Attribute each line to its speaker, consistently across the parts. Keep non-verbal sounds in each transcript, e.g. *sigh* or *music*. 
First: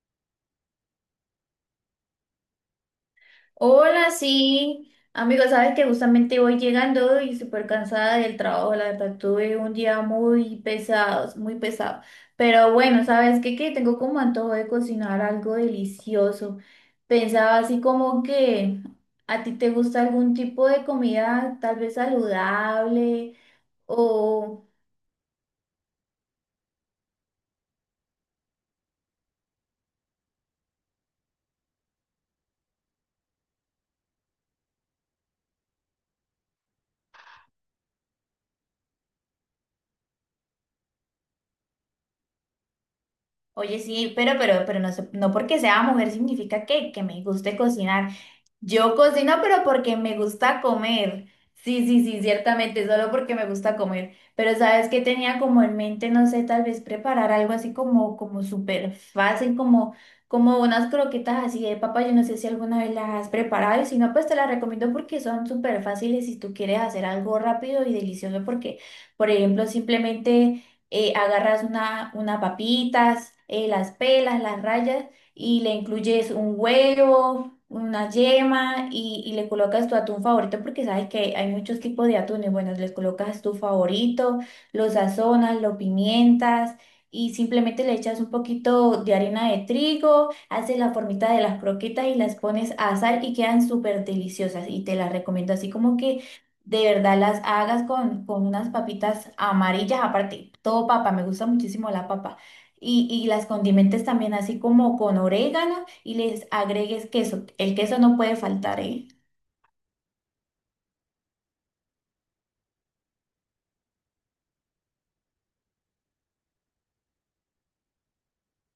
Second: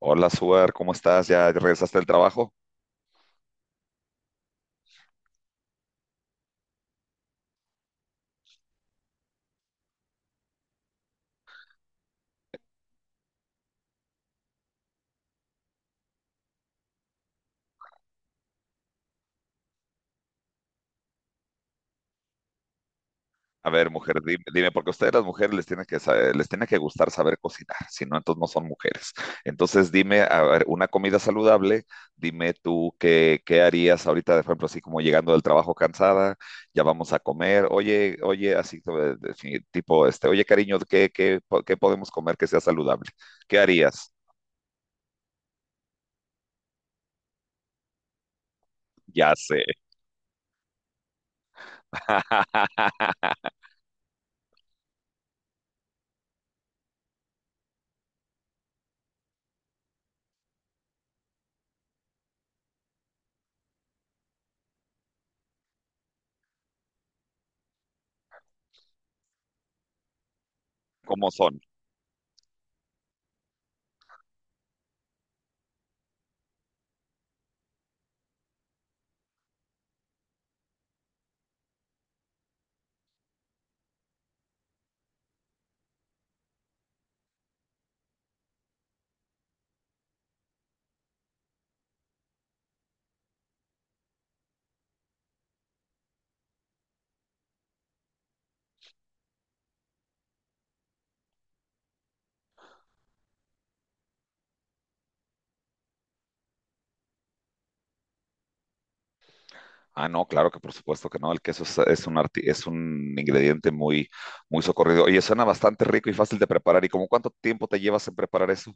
Speaker 1: Hola, Suar, ¿cómo estás? ¿Ya regresaste del trabajo?
Speaker 2: Hola, sí. Amigo, sabes que justamente voy llegando y súper cansada del trabajo. La verdad, tuve un día muy pesado, muy pesado. Pero bueno, ¿sabes qué? Que tengo como antojo de cocinar algo delicioso. Pensaba así como que a ti te gusta algún tipo de comida tal vez saludable
Speaker 1: A ver, mujer, dime,
Speaker 2: o...
Speaker 1: dime, porque a ustedes las mujeres les tiene que les tiene que gustar saber cocinar, si no, entonces no son mujeres. Entonces, dime, a ver, una comida saludable, dime tú qué harías ahorita, por ejemplo, así como llegando del trabajo cansada, ya vamos a comer, oye, así sí, tipo, este, oye, cariño, ¿qué podemos comer que sea saludable? ¿Qué
Speaker 2: Oye,
Speaker 1: harías?
Speaker 2: sí, pero no, no porque sea mujer significa que me guste cocinar. Yo
Speaker 1: Ya
Speaker 2: cocino, pero
Speaker 1: sé.
Speaker 2: porque me gusta comer. Sí, sí, sí, ciertamente, solo
Speaker 1: *laughs*
Speaker 2: porque me gusta comer. Pero sabes que tenía como en mente, no sé, tal vez preparar algo así como, como súper fácil, como, como unas croquetas así de papa. Yo no sé si alguna vez las has preparado y si no, pues te las recomiendo porque son súper fáciles si tú quieres hacer algo rápido y delicioso. Porque, por ejemplo, simplemente
Speaker 1: ¿Cómo son?
Speaker 2: agarras una papitas, las pelas, las rayas y le incluyes un huevo una yema y le colocas tu atún favorito porque sabes que hay muchos tipos de atunes. Bueno, les colocas tu favorito, lo sazonas, lo pimientas y simplemente le echas un poquito de harina de trigo, haces la formita de las croquetas y las pones a asar y quedan súper deliciosas y te las recomiendo así como que de verdad las hagas con unas papitas amarillas, aparte, todo papa, me gusta muchísimo la papa. Y las condimentes también así como con orégano y les agregues queso. El queso no puede faltar, ¿eh?
Speaker 1: Ah, no, claro que por supuesto que no. El queso es un ingrediente muy socorrido. Oye, suena bastante rico y fácil de preparar. ¿Y como cuánto tiempo te llevas en preparar eso?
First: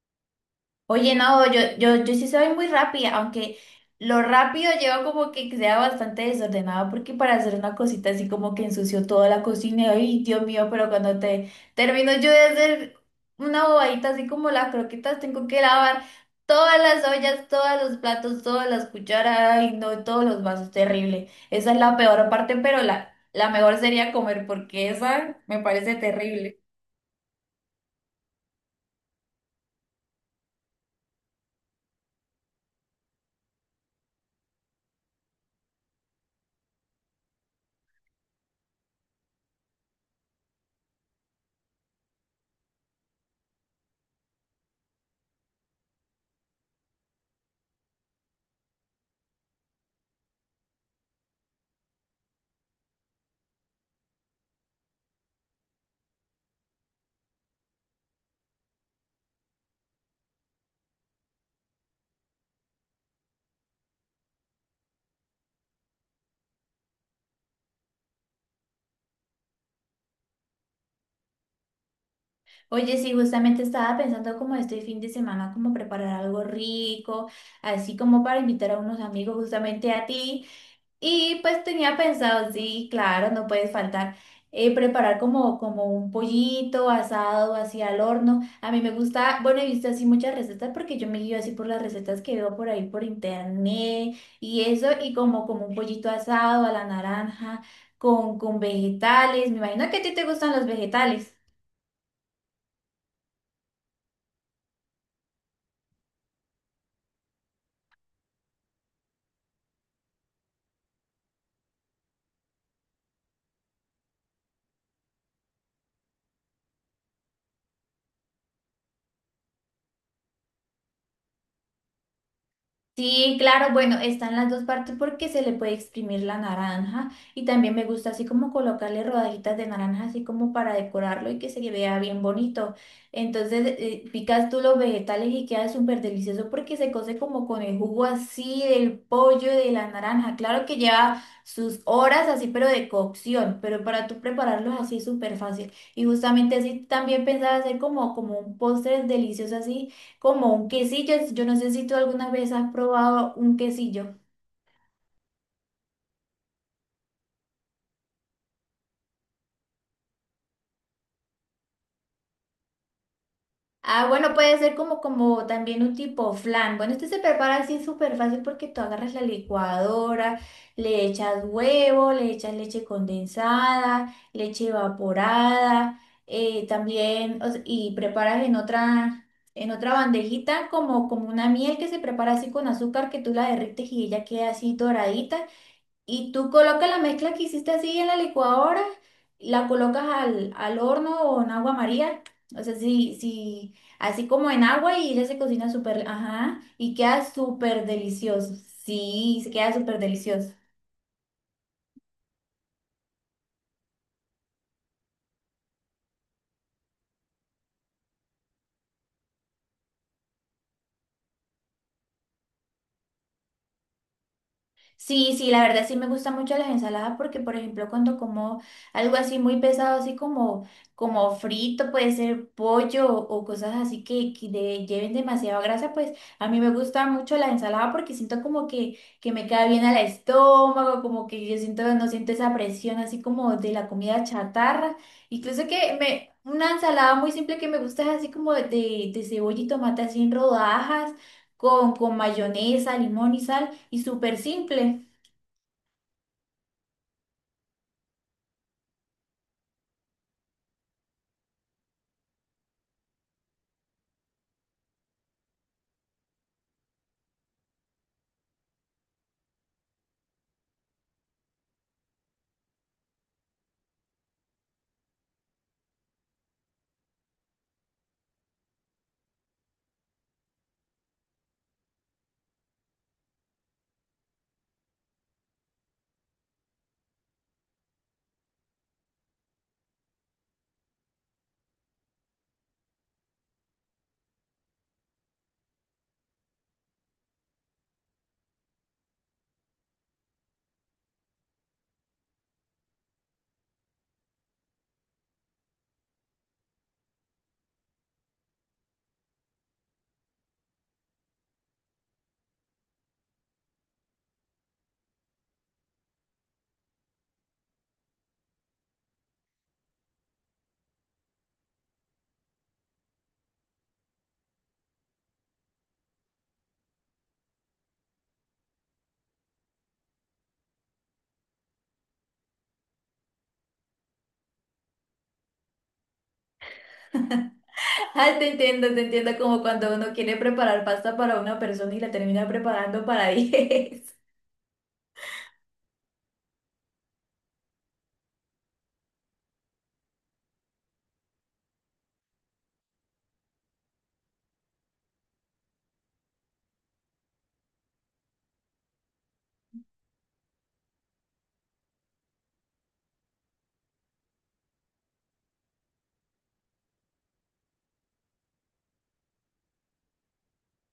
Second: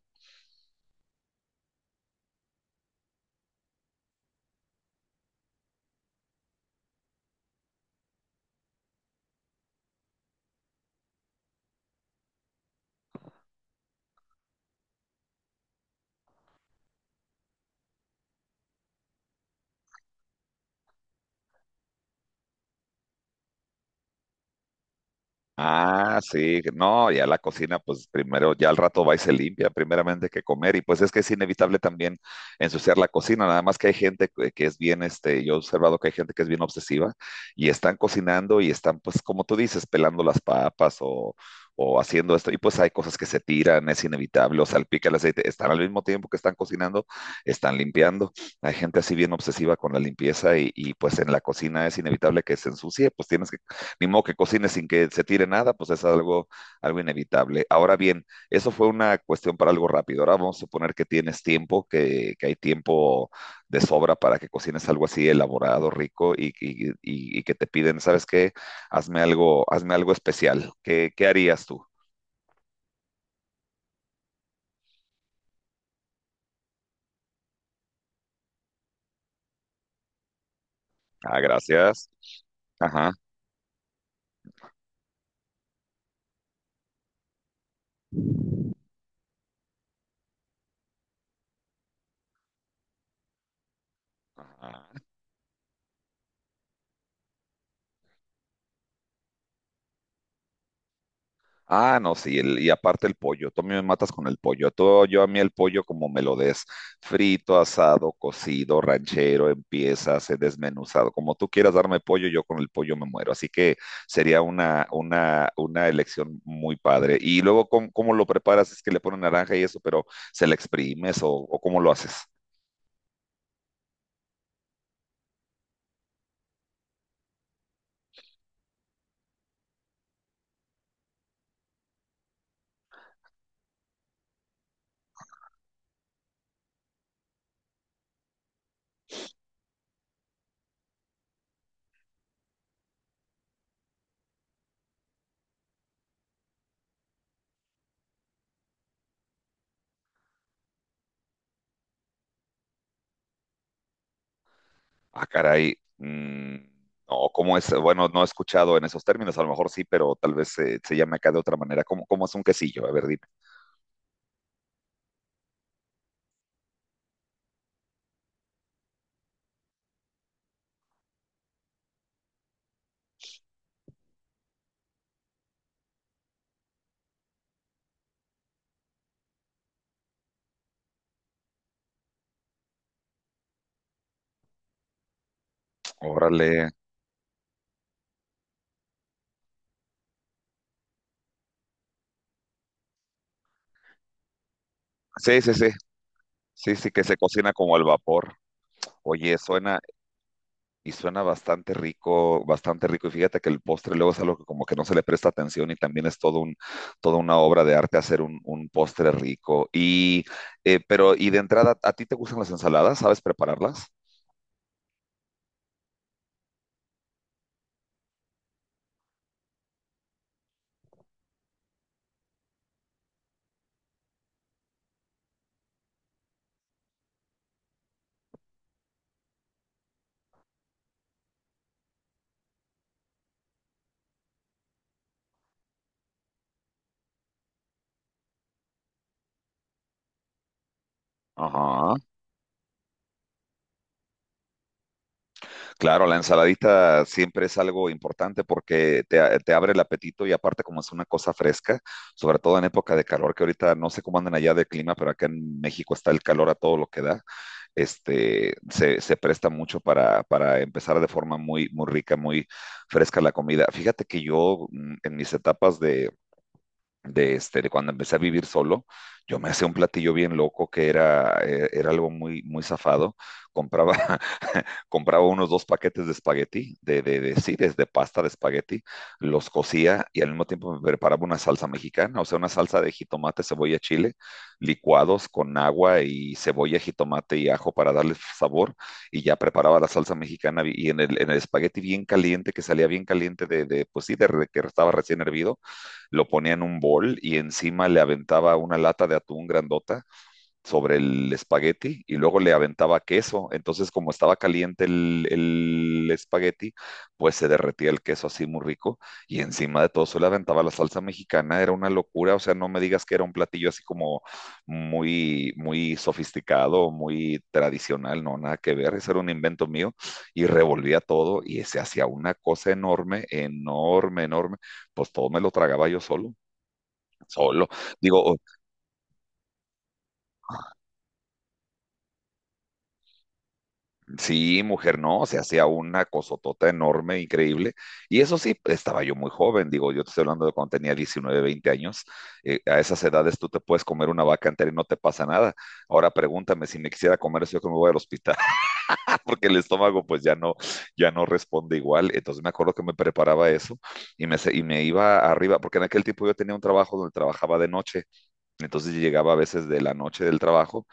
Speaker 2: Oye, no, yo sí soy muy rápida, aunque lo rápido lleva como que sea bastante desordenado, porque para hacer una cosita así como que ensució toda la cocina, y, ay, Dios mío, pero cuando te termino yo de hacer una bobadita así como las croquetas, tengo que lavar todas las ollas, todos los platos, todas las cucharas, ay, no, todos los vasos, terrible. Esa es la peor parte, pero la mejor sería comer, porque esa me parece
Speaker 1: Ah,
Speaker 2: terrible.
Speaker 1: sí, no, ya la cocina, pues primero, ya al rato va y se limpia, primeramente que comer, y pues es que es inevitable también ensuciar la cocina, nada más que hay gente que es bien, este, yo he observado que hay gente que es bien obsesiva y están cocinando y están, pues como tú dices, pelando las papas o haciendo esto, y pues hay cosas que se tiran, es inevitable, o salpica el aceite, están al mismo tiempo que están cocinando, están limpiando, hay gente así bien obsesiva con la limpieza y pues en la cocina es inevitable que se ensucie, pues tienes que ni modo que cocine sin que se tire nada, pues es algo, algo inevitable. Ahora bien, eso fue una cuestión para algo rápido. Ahora vamos a suponer que tienes tiempo, que hay tiempo de sobra para que cocines algo así elaborado, rico y que te piden, ¿sabes qué? Hazme algo especial. ¿Qué, qué harías tú?
Speaker 2: Oye, sí, justamente estaba pensando como este fin de semana, como preparar algo rico, así como para invitar a unos amigos justamente a ti. Y
Speaker 1: Ah,
Speaker 2: pues tenía
Speaker 1: gracias.
Speaker 2: pensado, sí,
Speaker 1: Ajá.
Speaker 2: claro, no puedes faltar, preparar como, como un pollito asado, así al horno. A mí me gusta, bueno, he visto así muchas recetas porque yo me guío así por las recetas que veo por ahí por internet y eso, y como, como un pollito asado a la naranja, con vegetales. Me imagino que a ti te gustan los vegetales.
Speaker 1: Ah, no, sí, el- y aparte el pollo, tú a mí me matas con el pollo, tú, yo a mí el pollo como me lo des, frito, asado, cocido, ranchero, en piezas, desmenuzado, como tú quieras darme pollo, yo con el pollo me muero, así que sería una elección muy padre. Y luego, ¿cómo lo preparas? Es que le ponen naranja y eso, pero ¿se le exprimes o cómo lo haces?
Speaker 2: Sí, claro, bueno, están las dos partes porque se le puede exprimir la naranja y también me gusta así como colocarle rodajitas de naranja así como para decorarlo y que se vea bien bonito. Entonces picas tú los vegetales y queda súper delicioso porque se cose como con el jugo así del pollo y de la naranja. Claro que lleva sus horas así pero de cocción, pero para tú prepararlos así es súper fácil. Y justamente así también pensaba hacer como, como un postre delicioso así como un quesillo, yo no sé si tú alguna vez has probado un quesillo.
Speaker 1: Ah, caray. Mm, no, ¿cómo es? Bueno, no he escuchado en esos términos, a lo mejor sí, pero tal vez se llame acá de otra manera. ¿Cómo es un quesillo? A ver, dime.
Speaker 2: Ah, bueno, puede ser como, como también un tipo flan. Bueno, este se prepara así súper fácil porque tú agarras la licuadora, le echas huevo, le echas leche condensada, leche evaporada, también, o sea, y preparas en otra bandejita como, como una miel que se prepara así con azúcar que tú la derrites y ella queda así doradita. Y tú
Speaker 1: Órale.
Speaker 2: colocas la mezcla que hiciste así en la licuadora, la colocas al, al horno o en agua María. O sea, sí, sí, así como en agua y ella se
Speaker 1: Sí, sí, sí.
Speaker 2: cocina súper, ajá,
Speaker 1: Sí, sí,
Speaker 2: y
Speaker 1: que se
Speaker 2: queda
Speaker 1: cocina como al
Speaker 2: súper
Speaker 1: vapor.
Speaker 2: delicioso.
Speaker 1: Oye,
Speaker 2: Sí, se queda súper delicioso.
Speaker 1: y suena bastante rico, bastante rico. Y fíjate que el postre luego es algo que como que no se le presta atención y también es toda una obra de arte hacer un postre rico. Y, pero, y de entrada, ¿a ti te gustan las ensaladas? ¿Sabes prepararlas?
Speaker 2: Sí, sí, la verdad sí me gustan mucho las ensaladas porque, por ejemplo, cuando como algo así muy pesado, así como, como frito, puede ser pollo o cosas así que lleven demasiada grasa, pues a mí me gusta mucho la ensalada porque siento como que me queda bien al estómago, como que yo siento, no siento esa presión así como de la comida chatarra. Incluso que me, una ensalada muy simple que me gusta es así como de cebolla y tomate así en rodajas,
Speaker 1: Ajá.
Speaker 2: con mayonesa, limón y sal. Y súper simple.
Speaker 1: Claro, la ensaladita siempre es algo importante porque te abre el apetito y aparte como es una cosa fresca, sobre todo en época de calor, que ahorita no sé cómo andan allá de clima, pero acá en México está el calor a todo lo que da, este, se presta mucho para empezar de forma muy rica, muy fresca la comida. Fíjate que yo en mis etapas este, de cuando empecé a vivir solo, yo me hacía un platillo bien loco que era, era algo muy zafado. Compraba compraba unos dos paquetes de espagueti, sí, desde pasta de espagueti, los cocía y al mismo tiempo me preparaba una salsa mexicana, o sea, una salsa de jitomate, cebolla, chile, licuados con agua y cebolla, jitomate y ajo para darle sabor y ya preparaba la salsa mexicana y en en el espagueti bien caliente, que salía bien caliente de pues sí, de que estaba recién hervido, lo ponía en un bol y encima le aventaba una lata de atún grandota sobre el espagueti y luego le aventaba queso. Entonces, como estaba caliente el espagueti, pues se derretía el queso así muy rico y encima de todo se le aventaba la salsa mexicana. Era una locura, o sea, no me digas que era un platillo así como muy sofisticado, muy tradicional, no, nada que ver. Eso era un invento mío y revolvía todo y se hacía una cosa enorme, enorme, enorme. Pues todo me lo tragaba yo solo, solo. Digo,
Speaker 2: Ah, te entiendo como cuando uno quiere preparar pasta para una persona y la termina preparando para *laughs* diez.
Speaker 1: sí, mujer, no, se hacía una cosotota enorme, increíble. Y eso sí, estaba yo muy joven, digo, yo te estoy hablando de cuando tenía 19, 20 años. Eh, a esas edades tú te puedes comer una vaca entera y no te pasa nada. Ahora pregúntame si me quisiera comer eso, yo que me voy al hospital, *laughs* porque el estómago pues ya no, ya no responde igual. Entonces me acuerdo que me preparaba eso y me iba arriba, porque en aquel tiempo yo tenía un trabajo donde trabajaba de noche. Entonces yo llegaba a veces de la noche del trabajo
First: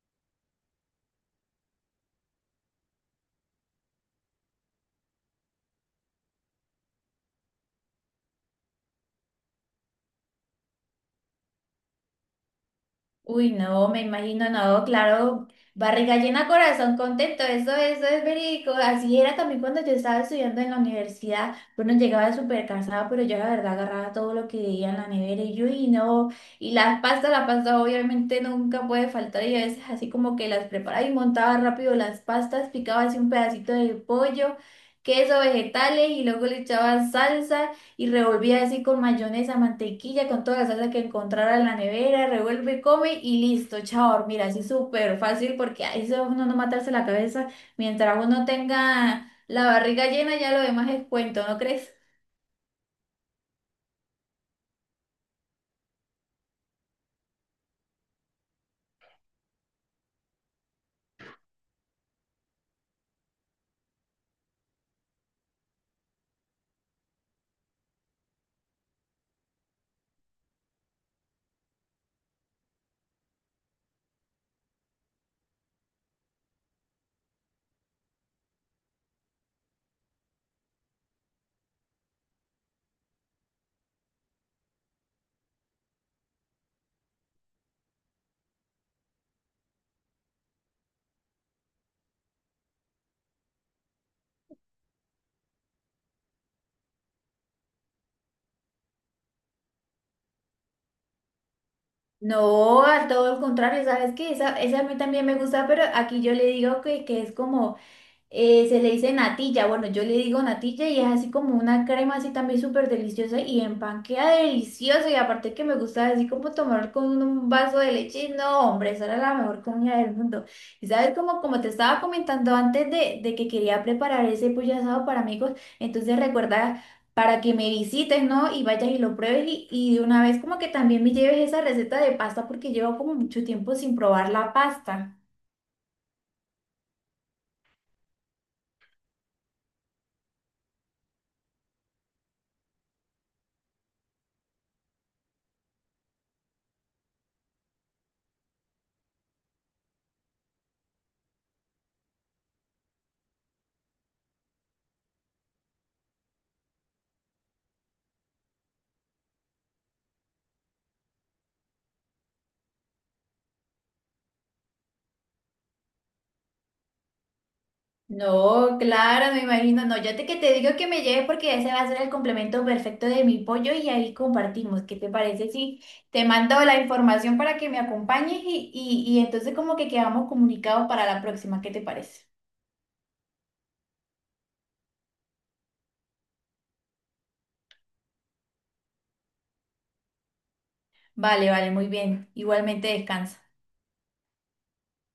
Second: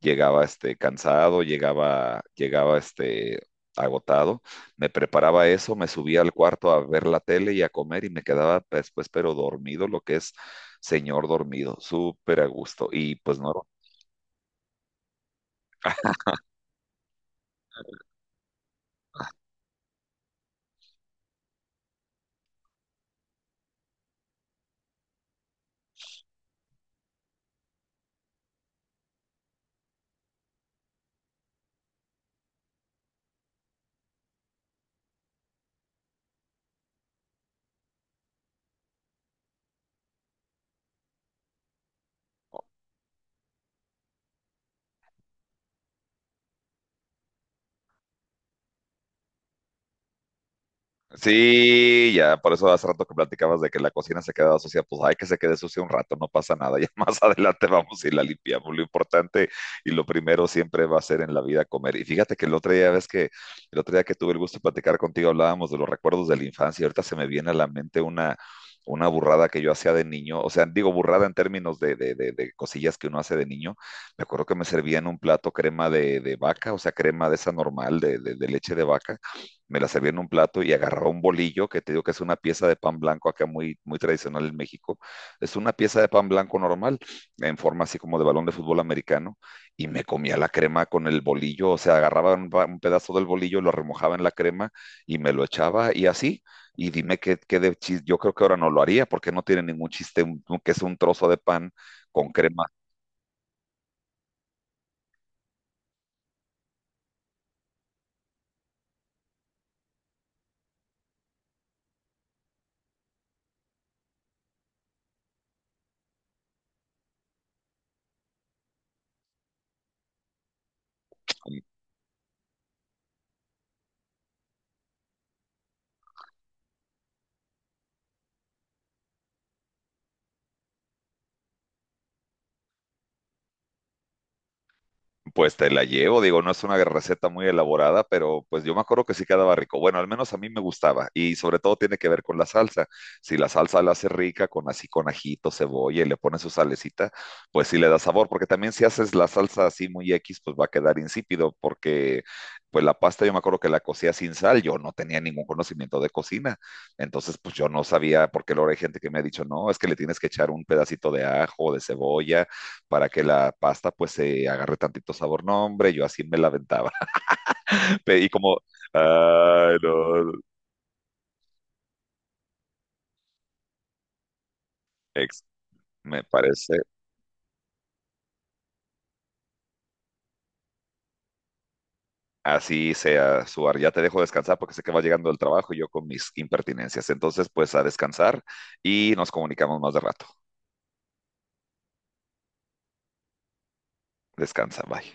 Speaker 1: llegaba este, cansado, llegaba este, agotado, me preparaba eso, me subía al cuarto a ver la tele y a comer y me quedaba después, pero dormido, lo que es señor dormido, súper a gusto. Y pues
Speaker 2: Uy,
Speaker 1: no,
Speaker 2: no, me imagino, no, claro, barriga llena, corazón contento, eso es verídico. Así era también cuando yo estaba estudiando en la universidad. Bueno, llegaba súper cansada, pero yo la verdad agarraba todo lo que veía en la nevera y yo, y no, y las pastas, la pasta obviamente nunca puede faltar y a veces así como que las preparaba y montaba rápido las pastas, picaba así un pedacito de pollo, queso, vegetales y luego le echaba salsa y revolvía así con mayonesa, mantequilla, con toda la salsa que encontrara en la nevera, revuelve, come y listo, chao, a dormir, así súper fácil porque ahí se va uno a no matarse la cabeza, mientras uno tenga la barriga llena ya lo demás es cuento, ¿no crees?
Speaker 1: sí, ya, por eso hace rato que platicabas de que la cocina se quedaba sucia, pues hay que se quede sucia un rato, no pasa nada, ya *laughs* más adelante vamos y la limpiamos. Lo importante y lo primero siempre va a ser en la vida comer. Y fíjate que el otro día, ves que el otro día que tuve el gusto de platicar contigo, hablábamos de los recuerdos de la infancia, y ahorita se me viene a la mente una burrada que yo hacía de niño, o sea, digo burrada en términos de cosillas que uno hace de niño. Me acuerdo que me servían un plato crema de vaca, o sea, crema de esa normal, de leche de vaca me la servía en un plato y agarraba un bolillo, que te digo que es una pieza de pan blanco acá muy tradicional en México. Es una pieza de pan blanco normal, en forma así como de balón de fútbol americano, y me comía la crema con el bolillo, o sea, agarraba un pedazo del bolillo, lo remojaba en la crema y me lo echaba y así. Y dime yo creo que ahora no lo haría porque no tiene ningún chiste que es un trozo de pan con crema.
Speaker 2: No, a todo el contrario, ¿sabes qué? Esa a mí también me gusta, pero aquí yo le digo que es como se le dice natilla, bueno, yo le digo natilla y es así como una crema así también súper deliciosa y en delicioso y aparte que me gusta así como tomar con un vaso de leche, no, hombre, esa era la mejor comida del mundo. Y sabes, como, como te estaba comentando antes de que quería preparar ese pollo asado para amigos, entonces recuerda... para que me visites, ¿no? Y vayas y lo pruebes y de una vez como que también me lleves esa receta de pasta porque llevo como mucho tiempo sin probar la pasta.
Speaker 1: Pues te la llevo, digo, no es una receta muy elaborada, pero pues yo me acuerdo que sí quedaba rico. Bueno, al menos a mí me gustaba y sobre todo tiene que ver con la salsa. Si la salsa la hace rica con así con ajito, cebolla y le pones su salecita, pues sí le da sabor, porque también si haces la salsa así muy X, pues va a quedar insípido, porque pues la pasta yo me acuerdo que la cocía sin sal, yo no tenía ningún conocimiento de cocina, entonces pues yo no sabía, porque luego hay gente que me ha dicho, no, es que le tienes que echar un pedacito de ajo, de cebolla para que la pasta pues se agarre tantito sabor. No, hombre, yo así me la aventaba. *laughs* Pe- Y como,
Speaker 2: No, claro, me
Speaker 1: ay,
Speaker 2: imagino. No, yo te,
Speaker 1: no,
Speaker 2: que te digo que me lleves porque ese va a ser el complemento perfecto de mi pollo y ahí compartimos. ¿Qué te
Speaker 1: ex,
Speaker 2: parece si
Speaker 1: me
Speaker 2: te mando
Speaker 1: parece,
Speaker 2: la información para que me acompañes y, y entonces como que quedamos comunicados para la próxima? ¿Qué te parece?
Speaker 1: así sea, Suar, ya te dejo descansar porque sé que va llegando el trabajo y yo con mis impertinencias. Entonces, pues a descansar y nos comunicamos más de rato.
Speaker 2: Vale, vale, muy bien. Igualmente descansa.
Speaker 1: Descansa, bye.